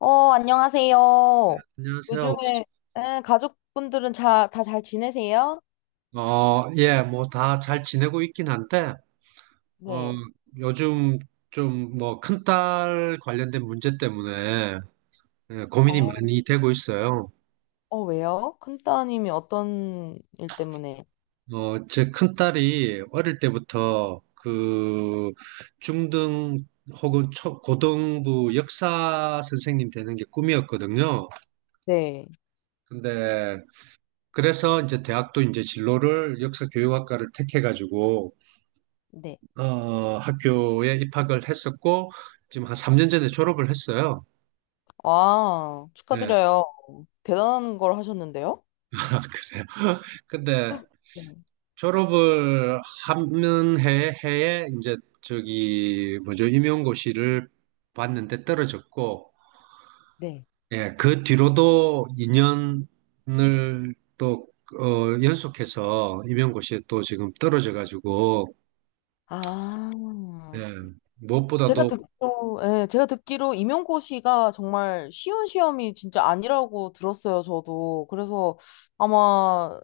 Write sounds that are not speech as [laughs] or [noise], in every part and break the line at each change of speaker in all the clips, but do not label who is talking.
안녕하세요.
안녕하세요.
요즘에 가족분들은 다 잘 지내세요?
예, 뭐 다 잘 지내고 있긴 한데, 어,
네.
요즘 좀 뭐 큰딸 관련된 문제 때문에 예, 고민이
어,
많이 되고 있어요.
왜요? 큰따님이 어떤 일 때문에?
제 큰딸이 어릴 때부터 그 중등 혹은 초, 고등부 역사 선생님 되는 게 꿈이었거든요.
네.
근데 그래서 이제 대학도 이제 진로를 역사 교육학과를 택해가지고
네.
학교에 입학을 했었고, 지금 한 3년 전에 졸업을 했어요.
아,
네.
축하드려요. 대단한 걸 하셨는데요?
그래요. 근데
네.
졸업을 하는 해에 이제 저기, 뭐죠, 임용고시를 봤는데 떨어졌고,
네.
예, 그 뒤로도 2년을 또, 연속해서 임용고시에 또 지금 떨어져가지고,
아,
예,
제가
무엇보다도
듣기로, 예, 제가 듣기로 임용고시가 정말 쉬운 시험이 진짜 아니라고 들었어요, 저도. 그래서 아마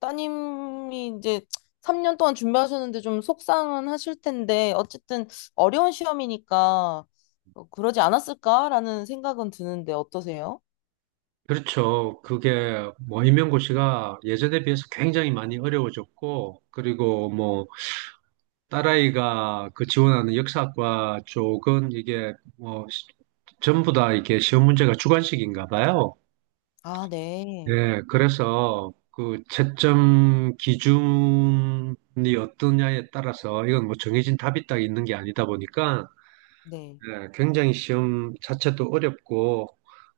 따님이 이제 3년 동안 준비하셨는데 좀 속상은 하실 텐데, 어쨌든 어려운 시험이니까 그러지 않았을까라는 생각은 드는데 어떠세요?
그렇죠. 그게 뭐 임명고 시가 예전에 비해서 굉장히 많이 어려워졌고, 그리고 뭐 딸아이가 그 지원하는 역사학과 쪽은 이게 뭐 전부 다 이게 시험 문제가 주관식인가 봐요.
아, 네.
예, 그래서 그 채점 기준이 어떠냐에 따라서 이건 뭐 정해진 답이 딱 있는 게 아니다 보니까
네.
네, 굉장히 시험 자체도 어렵고,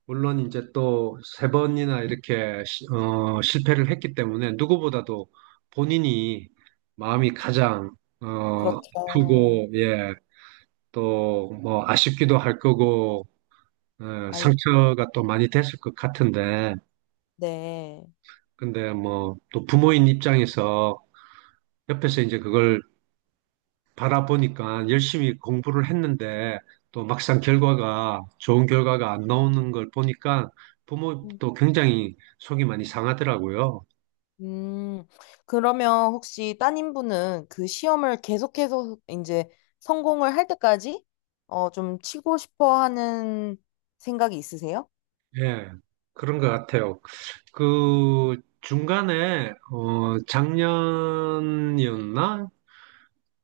물론 이제 또 세 번이나 이렇게 실패를 했기 때문에 누구보다도 본인이 마음이 가장
그렇죠.
아프고, 예, 또 뭐 아쉽기도 할 거고, 예,
아이,
상처가 또 많이 됐을 것 같은데,
네.
근데 뭐 또 부모인 입장에서 옆에서 이제 그걸 바라보니까 열심히 공부를 했는데 또 막상 결과가 좋은 결과가 안 나오는 걸 보니까 부모도 굉장히 속이 많이 상하더라고요.
음, 그러면 혹시 따님분은 그 시험을 계속해서 이제 성공을 할 때까지 좀 치고 싶어 하는 생각이 있으세요?
예, 그런 것 같아요. 그 중간에 작년이었나?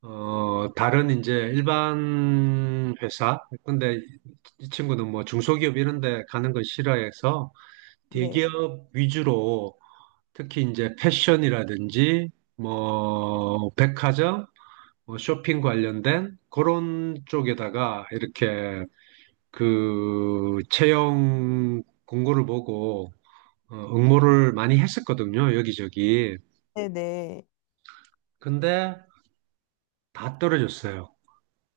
다른 이제 일반 회사 근데 이 친구는 뭐 중소기업 이런 데 가는 걸 싫어해서
네.
대기업 위주로 특히 이제 패션이라든지 뭐 백화점, 뭐 쇼핑 관련된 그런 쪽에다가 이렇게 그 채용 공고를 보고 응모를 많이 했었거든요. 여기저기.
네네.
근데 다 떨어졌어요.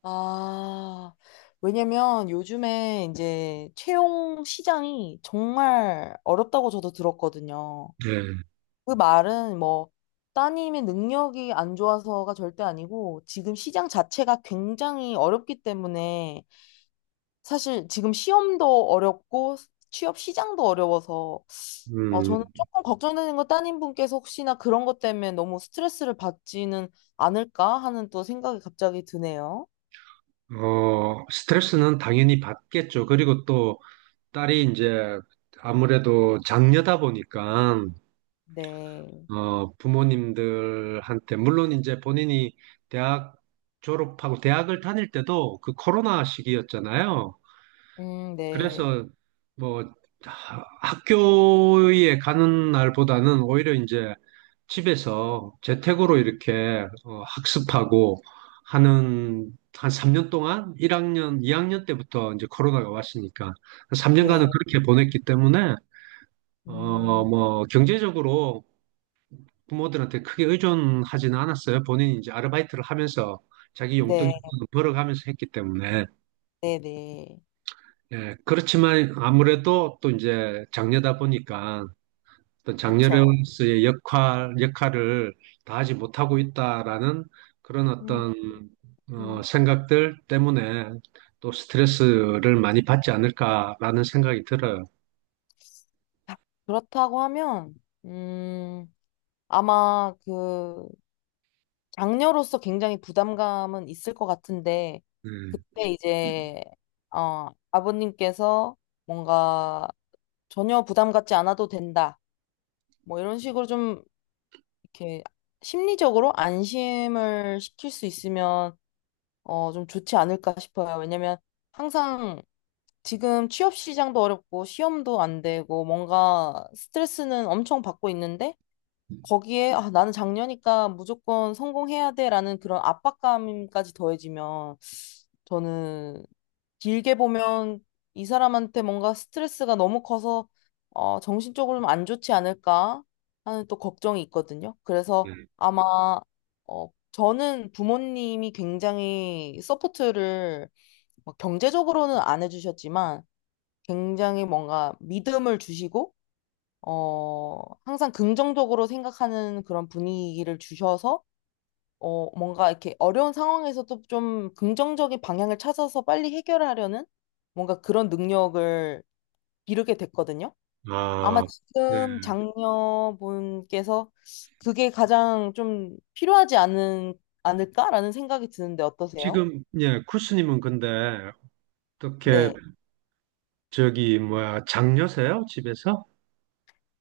아, 왜냐면 요즘에 이제 채용 시장이 정말 어렵다고 저도 들었거든요.
예.
그 말은 뭐 따님의 능력이 안 좋아서가 절대 아니고 지금 시장 자체가 굉장히 어렵기 때문에 사실 지금 시험도 어렵고 취업 시장도 어려워서 저는
음.
조금 걱정되는 건 따님분께서 혹시나 그런 것 때문에 너무 스트레스를 받지는 않을까 하는 또 생각이 갑자기 드네요.
스트레스는 당연히 받겠죠. 그리고 또 딸이 이제 아무래도 장녀다 보니까
네.
부모님들한테, 물론 이제 본인이 대학 졸업하고 대학을 다닐 때도 그 코로나 시기였잖아요.
네.
그래서 뭐 학교에 가는 날보다는 오히려 이제 집에서 재택으로 이렇게 학습하고 하는 한 3년 동안 1학년, 2학년 때부터 이제 코로나가 왔으니까 3년간은
네.
그렇게 보냈기 때문에
음,
뭐 경제적으로 부모들한테 크게 의존하지는 않았어요. 본인이 이제 아르바이트를 하면서 자기 용돈
네.
정도는 벌어가면서 했기 때문에.
네, 네.
예, 그렇지만 아무래도 또 이제 장녀다 보니까 어떤
그쵸.
장녀로서의 역할을 다하지 못하고 있다라는 그런
음,
어떤
음.
생각들 때문에 또 스트레스를 많이 받지 않을까라는 생각이 들어요.
아, 그렇다고 하면, 음, 아마 그 장녀로서 굉장히 부담감은 있을 것 같은데,
네,
그때 이제, 아버님께서 뭔가 전혀 부담 갖지 않아도 된다. 뭐 이런 식으로 좀 이렇게 심리적으로 안심을 시킬 수 있으면, 좀 좋지 않을까 싶어요. 왜냐면 항상 지금 취업 시장도 어렵고 시험도 안 되고 뭔가 스트레스는 엄청 받고 있는데 거기에 아, 나는 장녀니까 무조건 성공해야 돼라는 그런 압박감까지 더해지면 저는 길게 보면 이 사람한테 뭔가 스트레스가 너무 커서 정신적으로 는안 좋지 않을까 하는 또 걱정이 있거든요.
네.
그래서 아마 저는 부모님이 굉장히 서포트를 막 경제적으로는 안 해주셨지만 굉장히 뭔가 믿음을 주시고, 어, 항상 긍정적으로 생각하는 그런 분위기를 주셔서, 뭔가 이렇게 어려운 상황에서도 좀 긍정적인 방향을 찾아서 빨리 해결하려는 뭔가 그런 능력을 기르게 됐거든요. 아마
아, 네.
지금 장녀분께서 그게 가장 좀 필요하지 않은, 않을까라는 생각이 드는데 어떠세요?
지금, 예, 쿠스님은 근데 어떻게
네.
저기 뭐야 장녀세요? 집에서?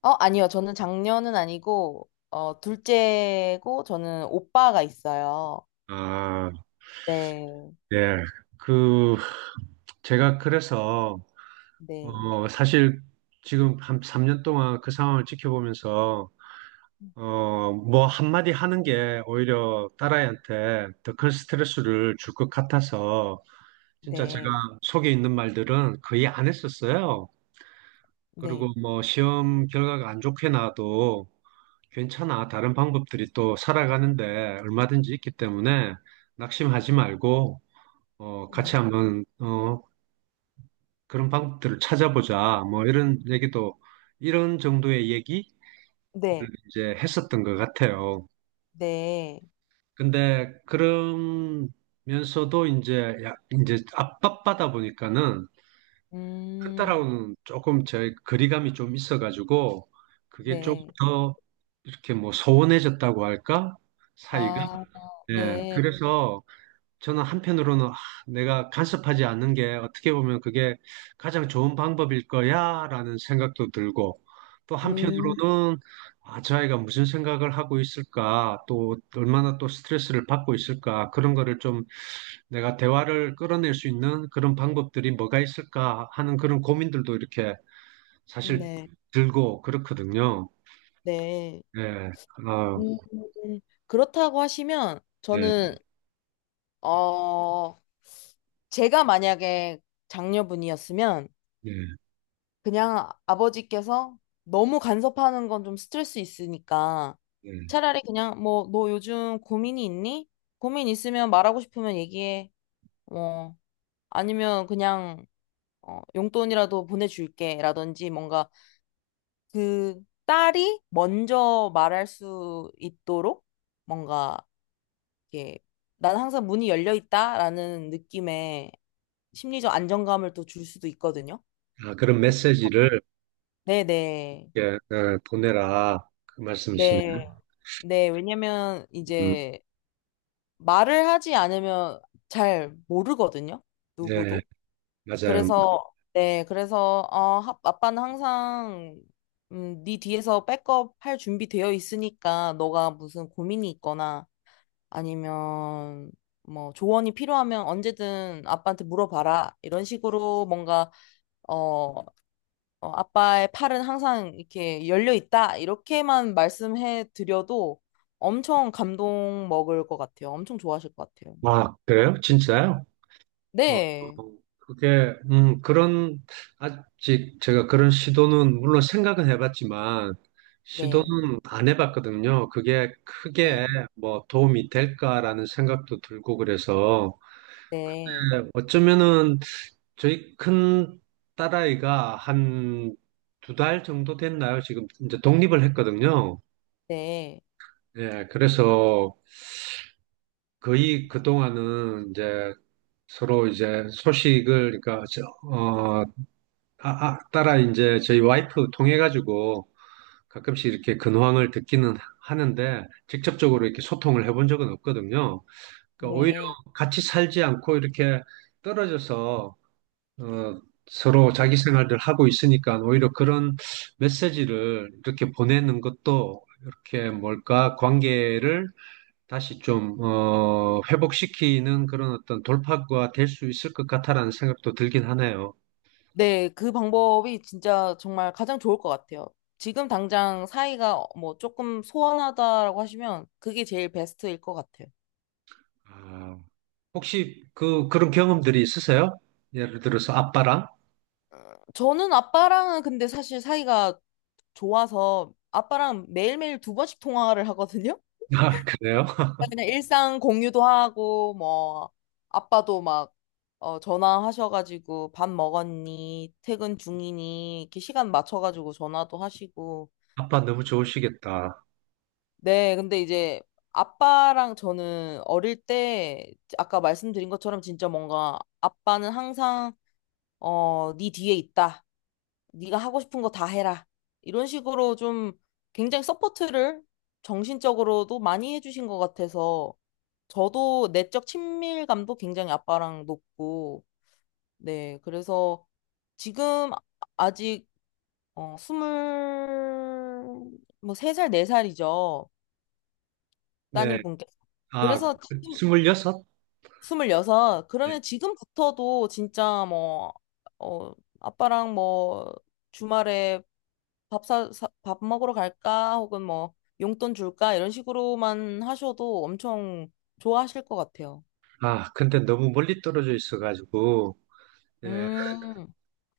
아니요. 저는 장녀는 아니고, 둘째고, 저는 오빠가 있어요.
아,
네,
네. 그 제가 그래서
네,
사실 지금 한 3년 동안 그 상황을 지켜보면서 뭐 한마디 하는 게 오히려 딸아이한테 더 큰 스트레스를 줄 것 같아서 진짜 제가
네,
속에 있는 말들은 거의 안 했었어요. 그리고
네,
뭐 시험 결과가 안 좋게 나와도 괜찮아. 다른 방법들이 또 살아가는데 얼마든지 있기 때문에 낙심하지 말고
네,
같이 한번 그런 방법들을 찾아보자. 뭐 이런 얘기도 이런 정도의 얘기
네,
이제 했었던 것 같아요.
네,
근데 그러면서도 이제 야, 이제 압박받아 보니까는
음,
큰딸하고는 조금 제 거리감이 좀 있어가지고 그게 조금
네,
더 이렇게 뭐 소원해졌다고 할까? 사이가.
아,
예.
네,
그래서 저는 한편으로는 아, 내가 간섭하지 않는 게 어떻게 보면 그게 가장 좋은 방법일 거야라는 생각도 들고 또
음,
한편으로는 아, 저 아이가 무슨 생각을 하고 있을까 또 얼마나 또 스트레스를 받고 있을까 그런 거를 좀 내가 대화를 끌어낼 수 있는 그런 방법들이 뭐가 있을까 하는 그런 고민들도 이렇게 사실
네,
들고 그렇거든요.
네.
예, 아,
음, 그렇다고 하시면,
예,
저는, 어, 제가 만약에 장녀분이었으면,
예,
그냥 아버지께서 너무 간섭하는 건 좀 스트레스 있으니까
예.
차라리 그냥 뭐 너 요즘 고민이 있니? 고민 있으면 말하고 싶으면 얘기해. 뭐 아니면 그냥 용돈이라도 보내줄게 라든지 뭔가 그 딸이 먼저 말할 수 있도록 뭔가 이렇게 난 항상 문이 열려 있다라는 느낌의 심리적 안정감을 또 줄 수도 있거든요.
아, 그런
그-
메시지를
네네.
예, 예, 보내라 그
네. 네.
말씀이시네요.
네, 왜냐면
음,
이제 말을 하지 않으면 잘 모르거든요.
네,
누구도.
맞아요.
그래서 네, 그래서 아빠는 항상 네 뒤에서 백업 할 준비 되어 있으니까 너가 무슨 고민이 있거나 아니면 뭐 조언이 필요하면 언제든 아빠한테 물어봐라. 이런 식으로 뭔가 어, 아빠의 팔은 항상 이렇게 열려 있다. 이렇게만 말씀해 드려도 엄청 감동 먹을 것 같아요. 엄청 좋아하실 것 같아요.
아, 그래요? 진짜요?
네,
그게, 그런, 아직 제가 그런 시도는, 물론 생각은 해봤지만,
네,
시도는 안 해봤거든요. 그게 크게
네,
뭐 도움이 될까라는 생각도 들고 그래서,
네,
네, 어쩌면은 저희 큰 딸아이가 한 두 달 정도 됐나요? 지금 이제 독립을 했거든요.
네,
예, 그래서 거의 그동안은 이제 서로 이제 소식을, 그러니까, 저, 어, 따라 이제 저희 와이프 통해가지고 가끔씩 이렇게 근황을 듣기는 하는데
네,
직접적으로 이렇게 소통을 해본 적은 없거든요. 그러니까 오히려
네.
같이 살지 않고 이렇게 떨어져서, 어, 서로
네,
자기 생활들 하고 있으니까 오히려 그런 메시지를 이렇게 보내는 것도 이렇게 뭘까, 관계를 다시 좀, 회복시키는 그런 어떤 돌파구가 될 수 있을 것 같다라는 생각도 들긴 하네요.
네. 그 방법이 진짜 정말 가장 좋을 것 같아요. 지금 당장 사이가 뭐 조금 소원하다라고 하시면 그게 제일 베스트일 것 같아요.
아, 혹시 그런 경험들이 있으세요? 예를 들어서 아빠랑?
저는 아빠랑은 근데 사실 사이가 좋아서 아빠랑 매일매일 두 번씩 통화를 하거든요.
아, 그래요? [laughs]
그냥 일상 공유도 하고 뭐 아빠도 막 전화하셔가지고 밥 먹었니 퇴근 중이니 이렇게 시간 맞춰가지고 전화도 하시고.
아빠 너무 좋으시겠다.
네, 근데 이제 아빠랑 저는 어릴 때 아까 말씀드린 것처럼 진짜 뭔가 아빠는 항상 네 뒤에 있다. 네가 하고 싶은 거 다 해라. 이런 식으로 좀 굉장히 서포트를 정신적으로도 많이 해주신 것 같아서 저도 내적 친밀감도 굉장히 아빠랑 높고, 네. 그래서 지금 아직 스물, 뭐, 세 살, 네 살이죠.
네.
따님분께서.
아,
그래서 지금,
26?
26.
네.
그러면 지금부터도 진짜 뭐, 어, 아빠랑 뭐, 주말에 밥 먹으러 갈까? 혹은 뭐, 용돈 줄까? 이런 식으로만 하셔도 엄청 좋아하실 것 같아요.
아, 근데 너무 멀리 떨어져 있어가지고, 네.
음,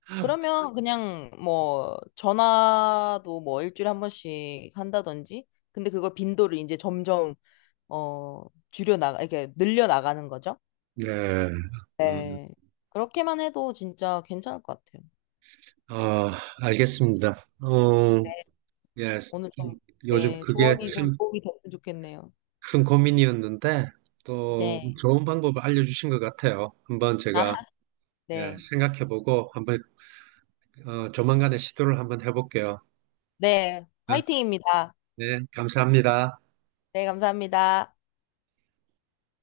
[laughs]
그러면 그냥 뭐, 전화도 뭐, 일주일에 한 번씩 한다든지. 근데 그걸 빈도를 이제 점점, 어, 줄여나가, 이렇게 늘려나가는 거죠.
네. 음,
네. 그렇게만 해도 진짜 괜찮을 것 같아요.
어, 알겠습니다. 예.
오늘
음,
좀,
요즘
네,
그게
조언이 좀
참
도움이 됐으면 좋겠네요.
큰 고민이었는데 또
네.
좋은 방법을 알려주신 것 같아요. 한번
아,
제가 예,
네.
생각해보고 한번 조만간에 시도를 한번 해볼게요.
네.
네,
화이팅입니다.
네, 감사합니다.
네, 감사합니다.